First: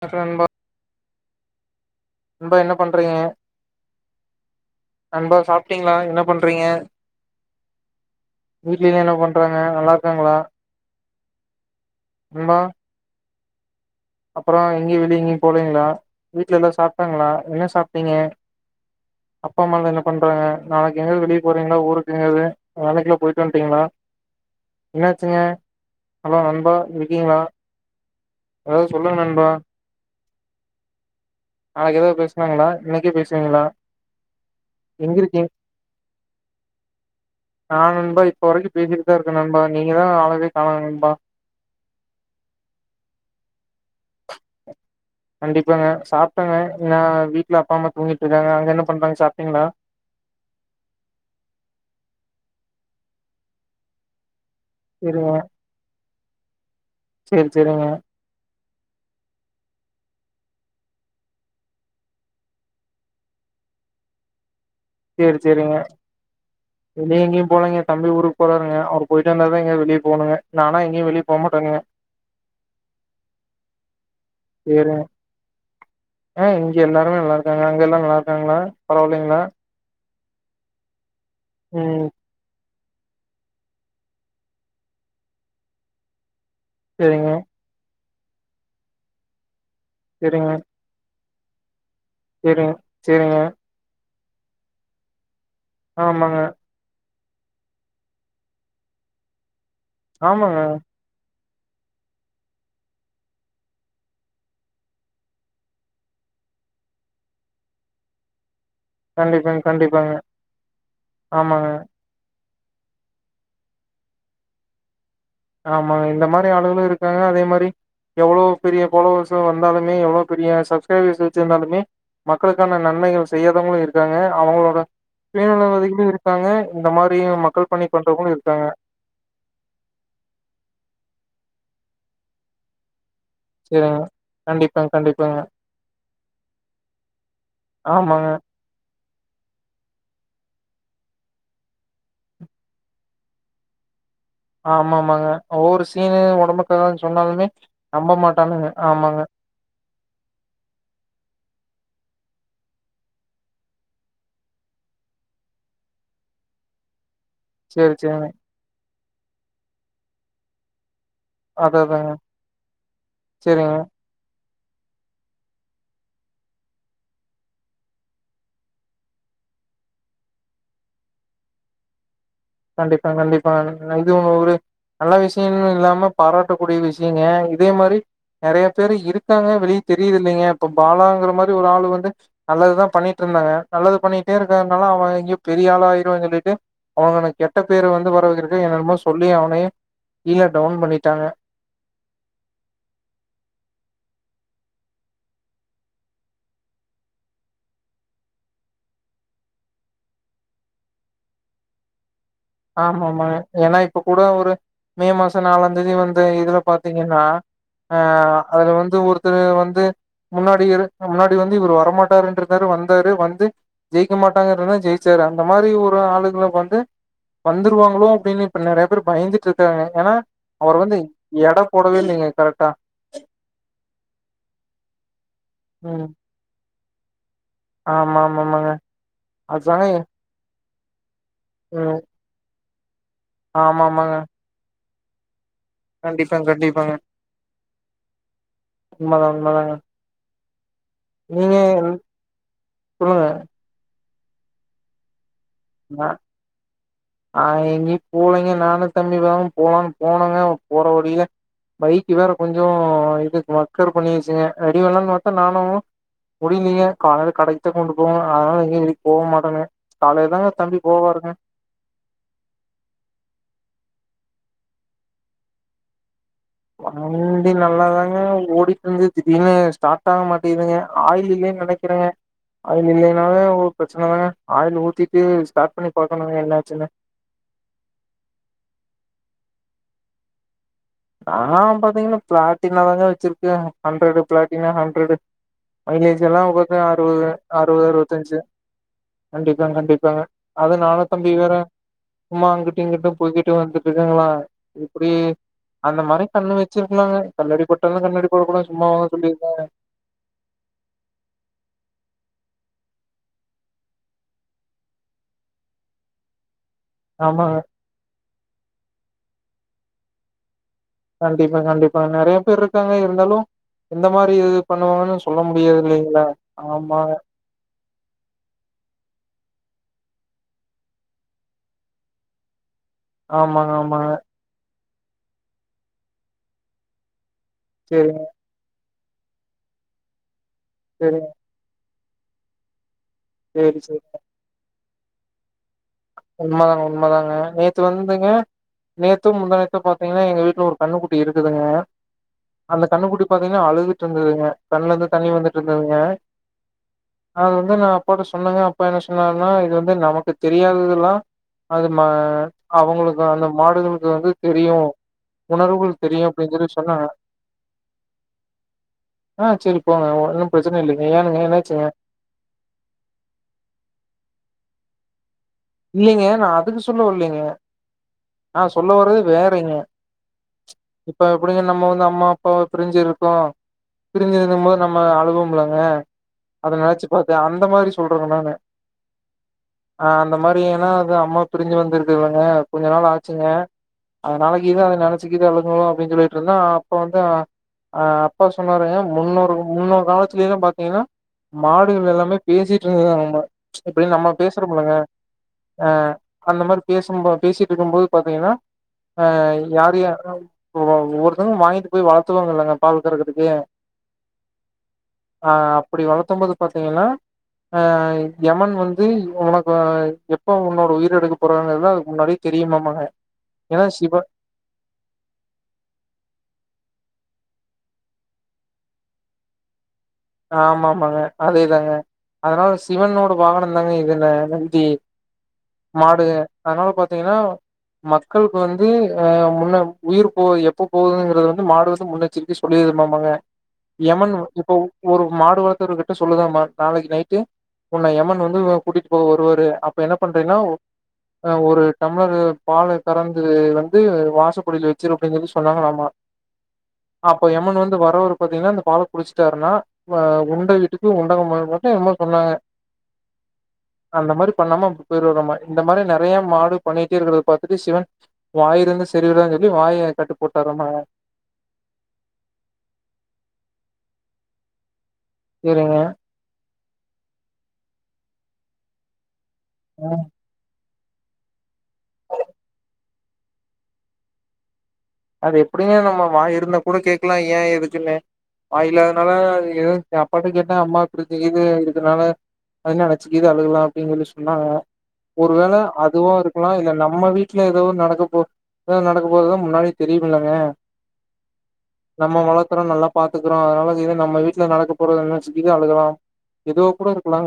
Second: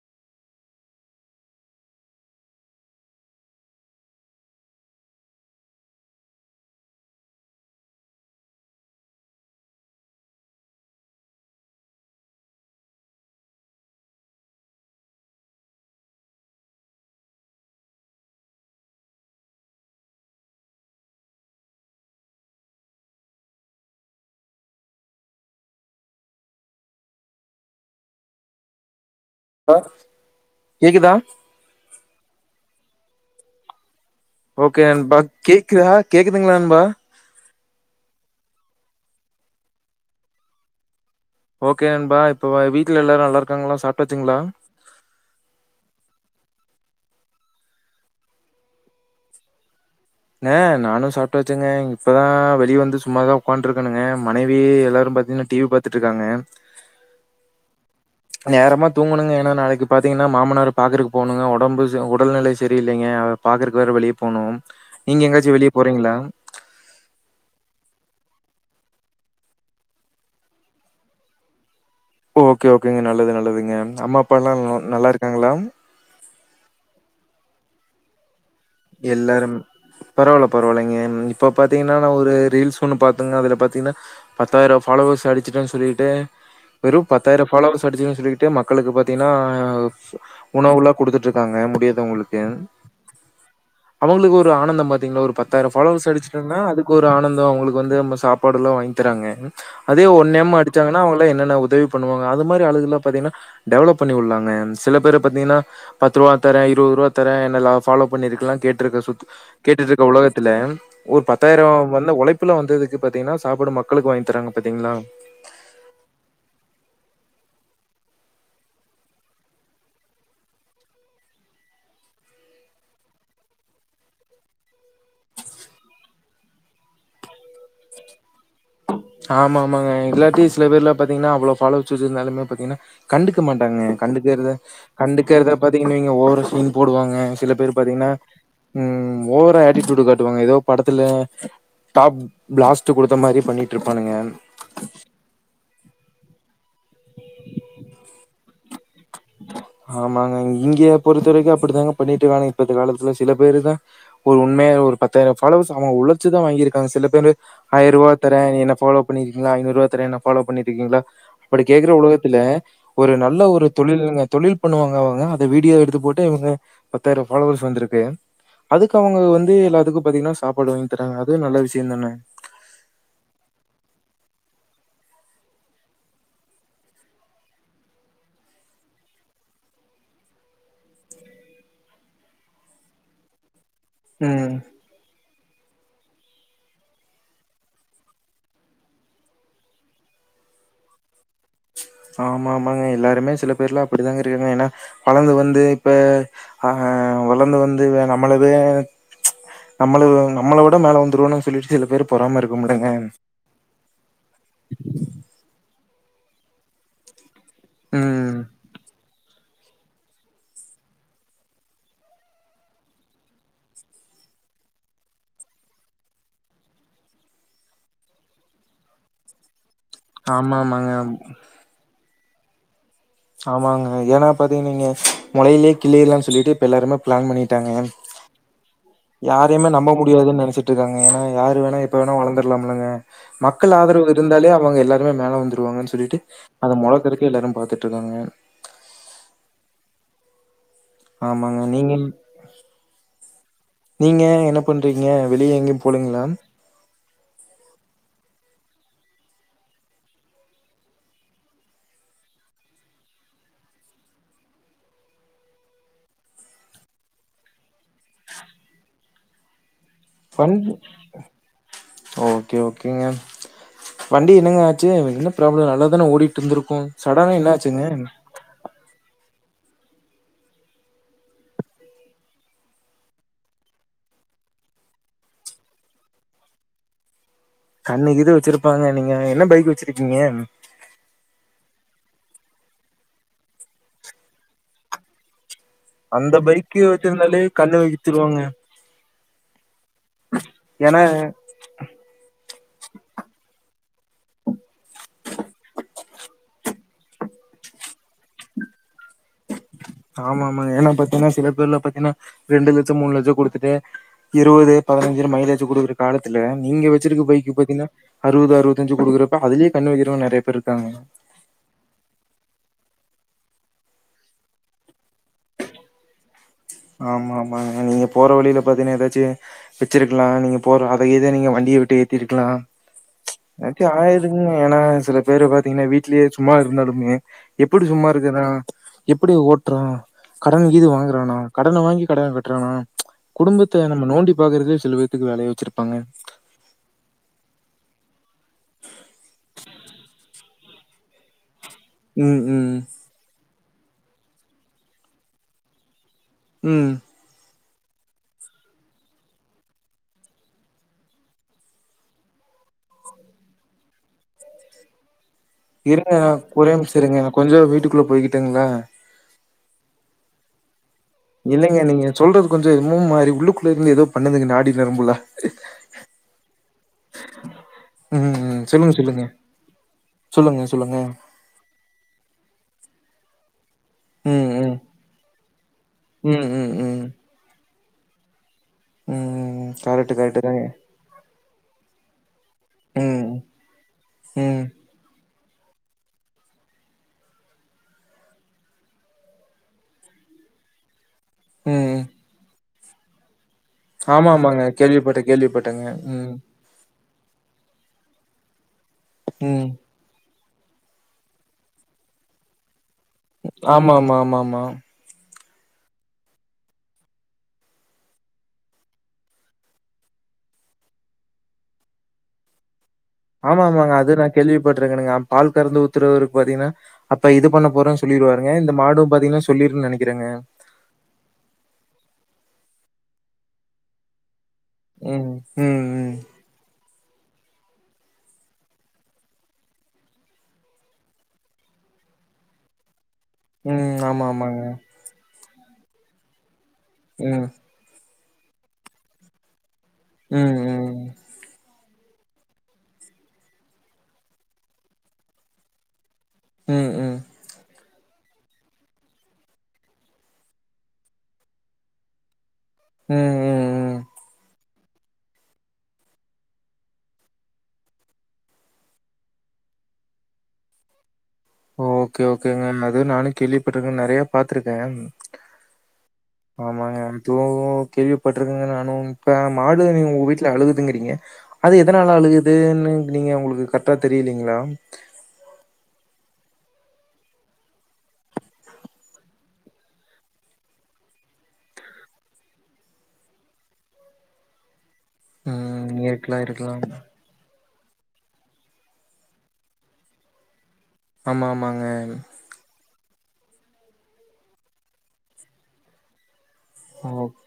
[unintelligible] நண்பா என்ன பண்றீங்க நண்பா சாப்ட்டீங்களா என்ன பண்றீங்க வீட்லலா என்ன பண்றாங்க நல்லா இருக்காங்களா நண்பா அப்புறோ எங்கயு வெளியே எங்கயு போலீங்களா வீட்ல எல்லா சாப்ட்டாங்களா என்ன சாப்ட்டீங்க அப்பா அம்மாலா என்ன பண்றாங்க நாளைக்கு எங்காவது வெளியே போறீங்களா ஊருக்கு எங்கேயாவது வேளைக்கெல்லா போயிட்டு வந்துட்டீங்களா என்னாச்சுங்க ஹலோ நண்பா இருக்கீங்களா அ சொல்லுங்க நண்பா ஆ கேக்குதா அ ஏதாவது பேசனாங்களா இன்னக்கே பேசுவீங்களா எங்க ஓகேபா இருக்கீங்க கேக்குதா கேக்குதுங்களா நண்பா நா நண்பா இப்ப வரைக்கு பேசிட்டுதா இருக்கே நண்பா நீங்க தா ஆளவே காணாங்க நண்பா ஓகே அன்பா இப்ப ப வீட்ல எல்லாரு நல்லா இருக்காங்களா சாப் கண்டிப்பாங்க சாப்ட்டங்க நான் வீட்டுல அப்பா அம்மா தூங்கிட்டுருக்காங்க அங்க என்ன பண்றாங்க சாப்ட்டீங்ளா ஏஹ் நானு சாப்ட்டாச்சுங்க இப்பதா வெளியே வந்து சும்ம தா உக்காத்துட்ருக்கணுங்க மனைவிய எல்லாரு பாத்தீங்கன்னா டிவி பாத்துட்டு க்காங்கே செரி செரிங்க நேரமா தூங்கணுங்க ஏனா நாளைக்கு பாத்திங்கன்னா மாமனார் பாக்குறக்கு போகுனுங்க ஒடம்பு ச ஒடல்நெலை சரில்லைங்க அத பாக்கறக்கு வெளியே போகணு செரி செரிங்க வெளியே எங்கேயு போலங்க தம்பி ஊருக்கு போறாருங்க அவுரு போயிட்டுந்தா தா எங்க வெளிய போவணங்க நானா எங்கேயு வெளியே போ மாட்டேங்க ஓகே ஓகேங்க நல்லது நல்லதுங்க அம்மா அப்பா எல்லா சேரிங்க நல்லா இருக்காங்களா அங்கெல்லாம்ங்கள ருக்காங்களா பரவால்லைங்களா எல்லாரும் பரவால்ல பரவாயில்லைங்க இப்போ பாத்தீங்கன்னா நா ஒரு ரீல்ஸ் ஃபோனு பாத்துங்க அதுல பாத்தீங்ன்னா பத்தாயிரோ ஃபாலோவர்ஸ் அடிச்சிட்டேன்னு சொல்லிட்டு வெறு சேரிங்க பத்தாயிரோ ஃபாலோவர்ஸ் அடிச் சொல்லிக்கிட்டு மக்களுக்கு பாத்தீங்ன்னா உணவுலா கொடுத்துட்டு தாங்க முடியாது செரி செரிங்க அவுங்ளுக்கு ஒரு ஆனந்தம் பாத்தீங்கன்னா ஒரு பத்து வேற ஃபாலோவர்ஸ் ஆமாங்க அடிச்சுடோனா அதுக்கு ஒரு ஆனந்தம் அவுங்களுக்கு வந்து நம்ம சாப்பாடு எல்லா வாங்கி தராங்க அதே ஒன் எம் ஆமாங்க அடிச்சாங்கன்னா அவுங்கள என்னன்ன உதவி பண்ணுவாங்க அது மாரி ஆளுகலெல்லா பாத்தீங்கன்னா டெவலப் பண்ணி உள்ளாங்க சில பேரு பாத்தீங்கன்னா பத்து ரூவா தரே இருவது ரூவா தரே என்னெல்லா ஃப்பாலோ பண்ணிருக்கலா கேட்டு இருக்க சுத்து கண்டிப்பாங்க கேட்டு இருக்க கண்டிப்பாங்க உலகத்துல ஒரு ஆமாங்க பத்தாயிர வந்த உழைப்பு இப்புல வந்ததுக்கு பாத்தீங்கன்னா சாப்பாடு மக்களுக்கு வாங்கி தராங்க பாத்தீங்களா ஆமாங்க இந்த மாரி ஆளுகளு இருக்காங்க அதே மாரி எவ்ளோ பெரிய பாலோவர்ஸ் வந்தாலுமே எவ்ளோ பெரிய சப்ஸ்கிரைபர்ஸ் வச்சிருந்தாலுமே மக்களுக்கான நன்மைகள் செய்யாதவங்களு இருக்காங்க அவங்களோட சுயநிலவதிகளு இருக்காங்க இந்த மாரி மக்கள் பணி பண்றவங்களு இருக்காங்க ஆமா ஆமாங்க எல்லாத்தையு சில பேர்ல பாத்தீங்கன்னா அவ்ளோ ஃப்பலோவர்ஸ் வச்சி இருந்தாலுமே பாத்தீங்கன்னா கண்டுக்க மாட்டாங்க சேரிங்க கண்டுக்கிறத கண்டிப்பாங்க கண்டிப்பாங்க கண்டுக்கிறத பாத்தீங்கன்வைங்க ஓவர் சீன் போடுவாங்க சில பேர் பா்த்தீங்கன்னா ஆமாங்க ம் ஓவரா ஆட்டிடுடூ காட்டுவாங்க ஏதோ படத்துல டாப் பிளாஸ்ட் குடுத்த மாரி பண்ணி ட்ரிப் பாணுங்க ஆமா ஆமாங்க ஒவ்வொரு சீனு உடம்புக்கலனு சொன்னாலுமே நம்ப மாட்டானுங்க ஆமாங்க ஆமாங்க இங்கயே பொறுத்தவரைக்கு அப்படித்தாங்க பண்ணிட்டு இருக்காங்க இப்ப காலத்துல சில பேரு தா ஒரு உண்மைய ஒரு பத்தாயிரம் பஃபாலோவர்ஸ் அவங்க உழச்சுதா வாங்கியிருக்காங்க சில பேரு சேரி ஆயிரூவா சேரிங்க தர நீ என் ஃபாலோ பண்ணிருக்கீங்களா ஐநூறுவா தர என் ஃப்பாலோ பண்ணிட்ருக்கீங்களா அப்படி அதா கேக்குற அதாங்க உலகத்துல ஒரு நல்ல ஒரு சேரிங்க தொழில் பண்ணுவாங்க அவங்க அத வீடியோ எடுத்து போட்டு இவங்க பத்தாயிரோ பஃபாலோவர்ஸ் வந்திருக்கு அதுக்கு அவங்க வந்து எல்லாத்துக்கு பாத்தீங்கன்னா சாப்பாடு வாங்கி தராங்க அதே நல்ல விஷயம் தான கண்டிப்பா கண்டிப்பா இது ஒ ஒரு நல்ல விஷயங் இல்லாம பாராட்டக்கூடிய விஷயங்க இதே மாரி நெறைய பேரு இருக்காங்க வெளிய தெரியுது இல்லைங்க இப்ப பாலாங்கிற மாரி ஒரு ஆள் வந்து நல்லது தா பண்ணிட்டு இருந்தாங்க நல்லது பண்ணிட்டே ம். இருக்கனால அவன் எங்கேயு பெரி பெரிய ஆளு ஆய்டுவாங்க சொல்லிட்டு அவங்க கெட்ட பேரு வந்து வரவெக்குறதுக்கு என்னமோ சொல்லி அவனயூம் கீழ டவுன் பண்ணிட்டாங்க ஆமா ஆமாங்க எல்லாருமே சில பேர்ல அப்படிதாங்க இருக்காங்க ஏனா வளர்ந்து வந்து இப்ப ஆ வளர்ந்து வந்து நம்மளத நம்மள நம்மள விட மேல வந்துருவோன்னு சொல்லிட்டு சில பேர் பொறாம இருக்கும்லங்க. ஆமா ஆமா ஏனா இப்ப கூட ஒரு மே மாசம் நாளாந் தேதி வந்து இதுல பாத்தீங்கன்னா ஆ ம் அதுல வந்து ஒரு வந்து முன்னாடி முன்னாடி வந்து இவரு வரமாட்டாருன் இருந்தாரு வந்தாரு வந்து ஜெயிக்க மாட்டாங்க இருந்தா ஜெயிச்சாரு அந்த மாரி ஒரு ஆளுக வந்து வந்துருவாங்ளோ அப்டின்னு இப்ப நெறைய பேர் பயந்துட்டு இருக் க்காங்க ஏனா ஆமா அவர் ஆமாங்க. வந்து எட போடவே இல்லைங்க கரெக்டா ஆமாங்க ஏனா பாத்தீங்க நீீங்க முலையிலே ம் கிள்ளியிடலா சொல்லிட்டு எல்லாருமே பிளான் பண்ணி ஆமா ஆமா ஆமாங்க யாரயுமே அதுதாங்க நம்ப முடியாதுன்னு நெனச்சுட்டு இருக்காங்க ஏன்னா யாரு வேணா எப்ப ம் வேணா வளந்துர்லாம் போலங்க மக்கள் ஆமா ஆதரவு ஆமாங்க இருந்தாலே அவுங்க எல்லா பே மேல வந்துரு டுவாங்கனு சொல்லிட்டு கண்டிப்பாங்க அத கண்டிப்பாங்க மொழக்கிறக்கே எல்லாரு பாத்துட்டு இருக்காங்கங்க உண்மதா உண்மதாங்க நீங்க எல் சொல்லுங்க நீங்க என்ன பண்றீங்க வெளியே எங்கேயும் நா போலேங்ளா நா எங்கயு போலைங்க நானுந் தம்பி வேலும் போலான்னு போனோங்க போற வழில பைக் வேற கொஞ்சோ அ இதுக்கு மக்கர் பண்ணிருச்சுங்க ரெடி பண்லாம்னு பாத்தா நானு முடியலைங்க காலையில கடைக்குத்தா கொண்டு போவங்க அதனால எங்க வெளிய போக மாட்டோங்க காலல தாங்க ஓகே ஓகேங்க வண்டி என்னங்க ஆச்சு என்ன ஃப்ராப்ளம் நல்லா தான ஓடிகிட் வண்டி நல்லாதாங்க ஓடிட்டு இருந்து திடீர்னு ஸ்டார்ட் ஆக மாட்டேகுதுங்க ஆயில் இல்லன்னு நெனைக்கிறேங்க ஆயில் இல்லைன்னாவே ஒரு ப்ரச்சனை தாங்க ஆயில் ஊத்திட்டு ஸ்டார்ட் பண்ணி பாக்கணுங்க என்னாச்சுன்னு கண்ணுக் இது வச்சுருப்பாங்க நீங்க என்ன பைக்கு வச்சுருக்கீங்க நா பாத்தீங்கன்னா ப்ளாட்டினா தாங்க வச்சிருக்கே ஹண்ட்ரடு ப்ளாட்டினா ஹண்ட்ரடு மைலேஜ் அந்த எல்லா பாத்தா பைக்கு அறுவது வச்சிருந்தாலே கண்ணு அறுவது அறுவத்தஞ்சு வகிச்சுருவாங்க கண்டிப்பாங்க கண்டிப் க்காங்க அதனால தம்பி வேற சும்மா அங்கிட்டு இங்கிட்டு போய்கிட்டும் வந்துட்டு இருக்காங்களா இப்புடி அந்த மாரி கண்ணு வச்சிருக்கலாங்க கல்லடி பட்டாலு கண்ணடி படக்கூடாது சும்மாவா ஆமா ஆமாங்க ஏன்னா பாத்தீங்கன்னா சில பேர்ல பாத்தீன்னா ரெண்டு லட்சோ மூணு லட்சோ குடுத்துட்டே இருவது பதினஞ்சுனு மைலேஜ் குடுக்குற காலத்துல நீங்க வச்சிருக்க பைக்கு ஆமாங்க பாத்தீன்னா அறுவது அறுவத்தஞ்சு குடுக்குறப்ப அதுலேயே கண்ணு வக்கிறவங்க நெறைய பேர்ருக் கண்டிப்பா கண்டிப்பா நெறையா பேர் இருக்காங்க எ ருந்தாலும் எந்த மாரி இது பண்ணுவாங்கன்னு சொல்ல முடியாதுல்லங் ல்ல ஆமாங்க ஆமா ஆமாங்க நீங்க போற வழியில பாத்தீங்கன்னா எதயாச்சு வச்சுருக்கலா நீங்க போற அத இத நீங்க வண்டிய விட்டு ஏத்தி இருக்கலா ஆமாங்க இல்லாட்டி ஆமாங்க ஆயிருக்குங்க ஏன்னா சில பேர பாத்தீங்கன்னா வீட்லேயே சும்மா இருந்தாலுமே எப்புடி சும்மா சேரிங்க இருக்குறனா எப்டி ஓட்றோ கடன் கீது சேரிங்க வாங்குறானா கடன வாங்கி கடன கட்றானா சேரி குடும்பத்த சேரி நம்ம நோண்டி பாக்குறதே பேத்துக்கு வேலைய வெச்சிருப் உண்மதாங்க உண்மதாங்க நேத்து வந்துங்க நேத்தோ முந்தாநேத்தோ பாத்திங்னா எங்க வீட்ல ஒரு கண்ணுக்குட்டி இருக்குதுங்க ம் ம் எப்பவுமே அழுதுட்டு இருந்துதுங்க கண்ணுல இருந்து தண்ணி வந்துட்டு இருந்துதுங்க ம் அது வந்து நா அப்பாட்ட சொன்னங்க அப்பா என்ன சொன்னாருனா இது வந்து நமக்கு தெரியாதது அதலா அது மா அவங்களுக்கு அந்த மாடுகளுக்கு வந்து தெரியு உணர்வுகள் இருங்க தெரியு அப்டின்னு சொல்லி ஒரே நிமிஷ சொன்னாங்க இருங்க நா கொஞ்சோ வீட்டுக்குள்ள போயிக்குட்டுங்ளா ஆ செரி போங்க ஒன்னு பிரச்சனை இல்லைங் இல்லைங்க நீங்க சொல்றது கொஞ்ச என்னமோ மாரி உள்ளுக்குள்ள இருந்து ஏதோ பண்ணுதுங்க நாடி நரம்புல்லா இல்லிங்க நா அதுக்கு சொல்ல வல்லிங்க ம் ம் நா சொல்லுங்க சொல்ல வரதே சொல்லுங்க வேறைங்க சொல்லுங்க சொல்லுங்க இப்ப எப்டிங்க நம்ம வந்து அம்மா அப்பாவ பிரிஞ்சு இருக் கோ ம் பிரிஞ்சிருக்கும் ம் போது நம்ம அழுவம்லங்க ம் அத ம் ம் நெனச்சு பாத்த அந்த மாரி சொல்றங்க நானு ம் ஆ கரெக்டு க அந்த மாரி ஏனா அது அம்மாவ பிரிஞ்சு வந்துருக் குதுல்லங்க கொஞ்ச நாள் ம் ஆச்சுங்க அதனால ம் கீது அத நெனச்சு கீது அழுகு அப்டின் சொல்லிட்ருந்தோ அப்ப வந்து அ அப்பா சொன்னாருங்க முன்னோரு முன்னோரு காலத்துலல பாத்திங்னா ம் மாடுகள் எல்லாமே பேசிட் ருந்துதாமா ஆமா ஆமாங்க கேள்விப்பட்ட கேள்விப்பட்டங்க ம் பேசும் பா பேசிட்ருக்கும்போது பாத்திங்கனா அ ம் யாரு யா ஒ ஒவ்வொருத்தங்களு வாங்கிட்டு போய் வளத்துவாங்க இல்லங்க ஆமாமா ஆமாமா ஆ அப்பிடி வளத்தும்போது பாத்திங்கனா அ யமன் வந்து உனக் இப்ப எப்ப உன்னோட உயிர எடுக்க போறங்கறது அதுக்கு முன்னாடியே தெரியுமாமாங்க ஆமா ஏன்னா ஆமாங்க அது சிவ நா கேள்விப்பட்ருக்கனுங்க பால் கறந்து ஊத்துறவருக்கு பாத்திங்னா அப்ப இது பண்ண போறேன் சொல்லிருவாருங்க இந்த மாடும் பாத்திங்னா சொல்லிருன் நெனைக் ஆமாமாங்க அதேதாங்க அதனால சிவனோட வாகனந்தாங்க இதுனு து ம் ம் ம் மாடு அதனால பா திங்ன்னா மக்களுக்கு வந்து ஆ முன்ன உயிர் போ எப்ப போதுங்கிறது வந்து மாடு வந்து முன்னெச்சரிக்கை சொல்லிரு மாமாங்க ம் ஆமா யமன் ஆமாங்க இப்ப உ இப்போ மாடு வளர்த்தவர்கிட்ட சொல்லுதான்மா நாளைக்கு நைட்டு ம் உன்ன எமன் வந்து கூட்டிட்டு போக வருவாரு அப் இப்ப என்ன ம் பண்றேன்னா ஒ ம் அ ஒரு டம்மளரு பால கறந்து வந்து வாசப்படியில வச்சிரு அப்படின் சொல்லி சொன்னங்களாமா ம் ம் அப்போ எமன் வந்து வர ஒரு பாத்தீங்கன்னா இந்த பால குடிச்சுட்டாருன்னா ப்ப உண்டை வீட்டுக்கு உண்டகம் பண்ணுமொத்தான் என்னமோ சொன்னாங்க ம் ம் ம் அந்த மாரி பண்ணாம போயிருவராமா இந்த மாரி நிறைய மாடு பண்ணிட்டே இருக்கறத பார்த்தட்டு சிவன் வாய் இருந்து சரிவராதுன்னு சொல்லி வாயை கட்டுபோட்டாரமாங்க ஓ ஓகே ஓகேங்க அது நானும் கேள்விப்பட்டிருக்கே நெறைய பாத்துருக்கேன் சேரிங்க ஆமாங்க எதுவோவோ கேள்விப்பட்டிருக்கங்க நானும் ப்ப மாடு நீங்க ம் உங்க வீட்டுல அழுது துங்கீறிங்க அது எதனால அழுகுதுன்னு நீங்க உங்களுக்கு கரெக்டா தெரியலைங்களா அது எப்டின்னுே நம்ம வாயிருந்தா கூட கேட்கலா ஏன் எதுக்குமே வாய் இலாதனால எதுவும் அப்பாட்ட கேட்டேன் அம்மா இப்டி தெரியுது இதுனால அத நினைச்சு கீது அழுகலா அப்படின்னு சொல்லி சொன்னாங்க ஒரு வேள ம். அதுவும் இருக்கலாம், இருக்கலா இருக்கலாம். இல்ல நம்ம வீட்டுல ஏதோ நடக்கபோது அ நடக்க போது தான் முன்னாடி தெரியுமில்லங்க ஆமா ஆமாங்க பாத்துக்குறோம் அதனால இனிமே நம்ம வீட்டுல நடக்க போறது நெனச்சதிக்கு அழுகலாம் ஓக்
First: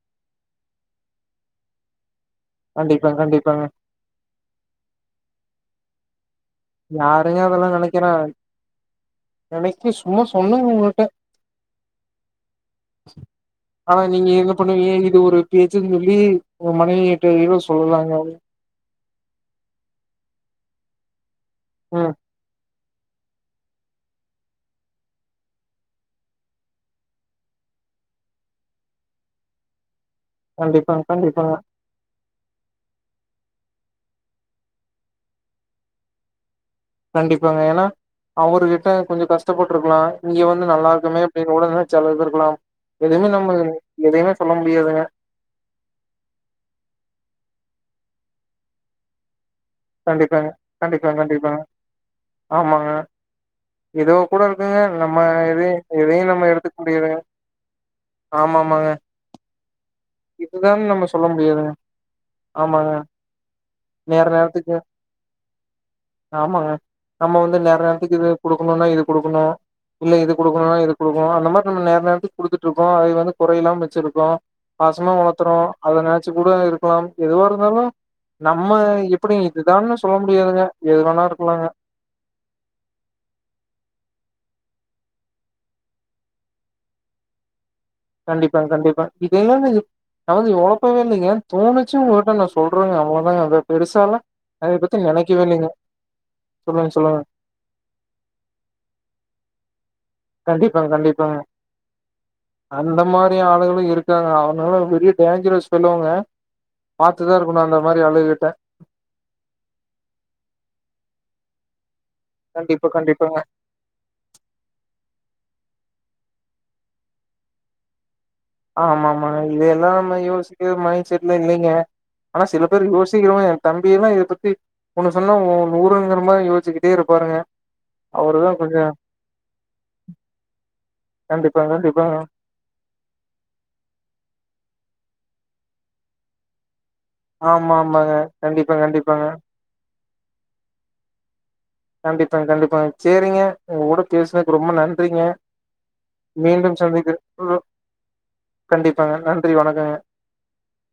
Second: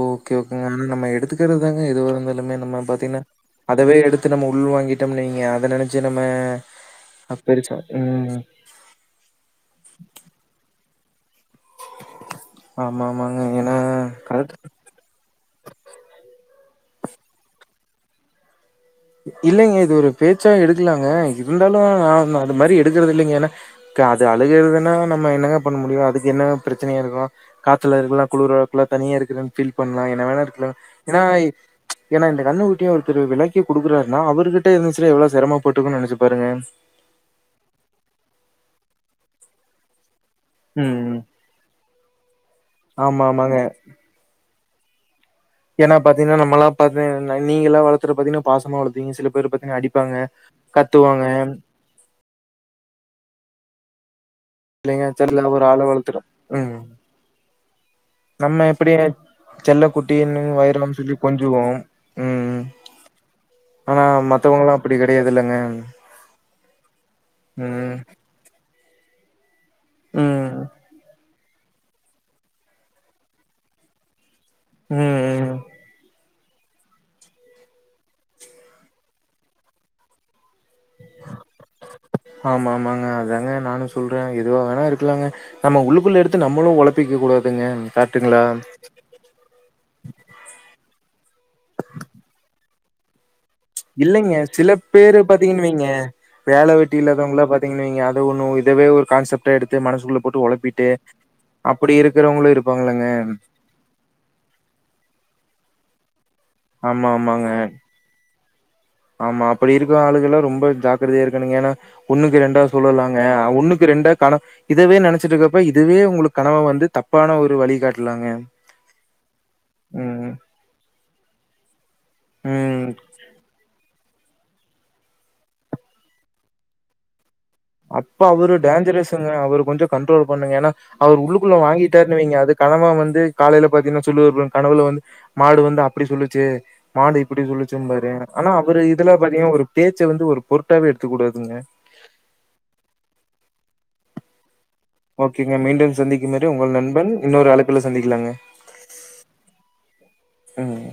ஓகே ஓகேங்க ஆனா நம்ம எடுத்துக்கறதான் ஏதுவாயிருந்தாலு நம்ம இந்தமா கண்டிப்பா பாத்தீங்கன்னா கண்டிப்பாங்க அதவே எடுத்து நம்ம உள் வாங்கிட்டோம்னு வைங்க அத நினைச்சு நம்ம அ யாருங்க அதெல்லா பெருசா நினைக்கிறான் ம். நெனைக்கு சும்மா சொன்னுங்க போட்டு ஆமா, ஆமாங்க. ஏன்னா ஆனா நீங்க என்ன கரெக்ட் பண்ணுவீங்க இது ஒரு பேச்சுன்னு சொல்லி ஒரு மணி எட்டு இரு சொல்லலாங்க இல்லைங்க இது ஒரு பேச்சா எடுக்கலாங்க இருந்தாலும் ம் அ அது மாதிரி எ இருக்கறதில்லைங்க என்ன அது அழுகறதின்னா நம்ம என்னங்க பண்ண முடியும் அது என்னங்க பிரச்சனையா என்னமோ காய்ச்சலா இருக்கலா குளிரா இருக்கலா தனியா இருக்குதுன்னு பீல் பண் என்ன வேணா இருக்கலா கண்டிப்பாங்க ஏனா கண்டிப்பாங்க ஏனா இந்த கண்ணுக்குட்டியும் ஒருத்தர் விலைக் எப்டி குடுக்குறாருன்னா அவர்கிட்ட இருந்துச்சுனா எவ்வள செரமப்பட்டுருக்கன்னு நெனச்சு பாருங்க கண்டிப்பாங்க ஏன்னா அவர்கிட்ட கொஞ்சொ கஷ்டப்பட்டுருக்கலா இங்க வந்து நல்லா ம் இருக்குமே அப்டின்னு கூட நெனச்சு அழுது இருக்கலா ஆமா எதுவுமே நம்ம ஆமாங்க எதையுமே சொல்ல முடியாதுங்க ஏன்னா பாத்தீங்கன்னா நம்மெல்லா பாத்து நீங்க எல்லா வளத்துற பாத்தீங்கன்னா பாசமா வளப்பீங்க சில பேர் பாத் கண்டிப்பாங்க கண்டிப்பா கண்டிப்பா ஆமாங்க எதோ கூட இருக்குங்க இல்லைங்க நம்ம தெர்ல ஒரு எதையு ஆள வளர்த்துறோ எதையு நம்ம எடுத்துக்க ம் முடியாதுங்க ஆமாமாங்க செல்லக் இதுதான் நம்ம சொல்ல முடியாதுங்க ம் ஆமாங்க ஆனா நேர மத்தவங்கல்லா நேரத்துக்கு அப்டி கெடையாதுல்லங்க ஆமாங்க நம்ம வந்து நேர ம் நேரத்துக்கு இது கொடுக்கணும்னா இது குடுக்குங்க இல்ல இது ம் குடுக்கணுமா இது குடுக்கணுமா அந்த மாரி நம்ம நர நேரத்து கொடுத்துட்றுக்கோ அது வந்து கொறையில்லாம வெச்சிருக்கோ பாசமா ம் ம் வளத்துரோ அத நென ச்சுக்கூட இருக்கலாம் எதுவா இருந்தாலு நம்ம எப்டி இதுதான்னு சொல்ல முடியாதுங்க எது வேணா இருக்கலாங்க ஆமா ஆமாங்க அதாங்க நானு சொல் ற எதுவா வேணா இருக்கலாங்க நம்ம உள்ளுக்குள்ள எடுத்து நம்மளு ஒழப்பிக்க கூடாதுங்க கரெக்ட்டுங்களா கண்டிப்பா கண்டிப்பா இதெல்லாமே நா வந்து ஒழப்பவே இல்லைங்கே தோணுச்சு உங்கள்ட்ட நா சொல் றங்கே அவ்ளோதாங்க அது இல்லைங்க சில பேரு பாத்தீங்கன்னுவைங்க வேல சொல்லுங்க வெட்டி சொல்லுங்க இல்லாதவங்களா பாத்தீங்கன்னுவைங்க அத ஒண்ணு இதவே ஒரு கான்செப்டா எடுத்து மனசுக்குள்ள போட்டு ஒழப்பிட்டு கண்டிப்பாங்க கண்டிப்பாங்க அப்டி இருக்கிறவங்களு அந்த இருப்பாங்கல்லங்க மாதிரி ஆளுகளு இருக்காங்க அவங்களா பெரிய டேஞ்சர் சொல்லுவங்க ஆமா பாத்துதா ஆமாங்க இருக்கணு அந்த மாரி ஆளுங்கிட்ட ஆமா அப்டி இருக்க ஆளுகள்லா ரொம்ப ஜாக்கிரதையா இருக்கணுங்க ஏனா ஒன்னுக்கு ரெண்டா கண்டிப்பா சொல்லலாங்க கண்டிப்பாங்க ஒன்னுக்கு ரெண்டா கண இதவே நெனச்சட்டு இருக்கப்ப இதுவே உங்களுக்கு கனவ வந்து தப்பான ஒரு வழிகாட்லாங்க ஆமா ஆமாங்க இத எல்லா நம்ம யோசிக்கவே மைசெட்ல இல்லைங்க ஆனா சில பேர் ம். யோசிக்கிறவங்க எ தம்பி எல்லா இரு பத்தி ஒண்ணு சொன்னா உ நூருங்கிறமா யோச்சுக்கிட்டே இருப்பாருங்க அப்ப அவருதா அவரு கொஞ்சோ டேஞ்ஜரசுங்க அவர கொஞ்சோ கண்ட்ரோல் பண்ணுங்க ஏனா அவர் உள்ளுக்குள்ள கண்டிப்பா கண்டிப்பாங்க வாங்கிட்டாருனு வைங்க அது கனவா வந்து காலையில பாத்தீங்கனா சொல்லுவார் கனவுல வந்து மாடு வந்து அப்டி சொல்லுச்சு மாடு இப்டி ஆமா சொல்லிச்சும்பாரு ஆமாங்க ஆனா கண்டிப்பா அவரு இதுல கண்டிப்பாங்க பாத்தீங்கான ஒரு பே ச்ச வந்து ஒரு பொருட்டாவே எடுத்துக் கூடாதுங்க கண்டிப்பாங்க கண்டிப்பாங்க சேரிங்க உங்க கூட பேஸ்னத் ரொம்ப நன்றிங்க ஓகேங்க. மீண்டும் சந்திக்கும் வரை உங்கள் மீண்டும் நண்பன் சந்த இன்னொரு அழைப்புல சந்திக்கலாங்க. கண்டிப்பாங்க நன்றி வணக்கங்க ம்.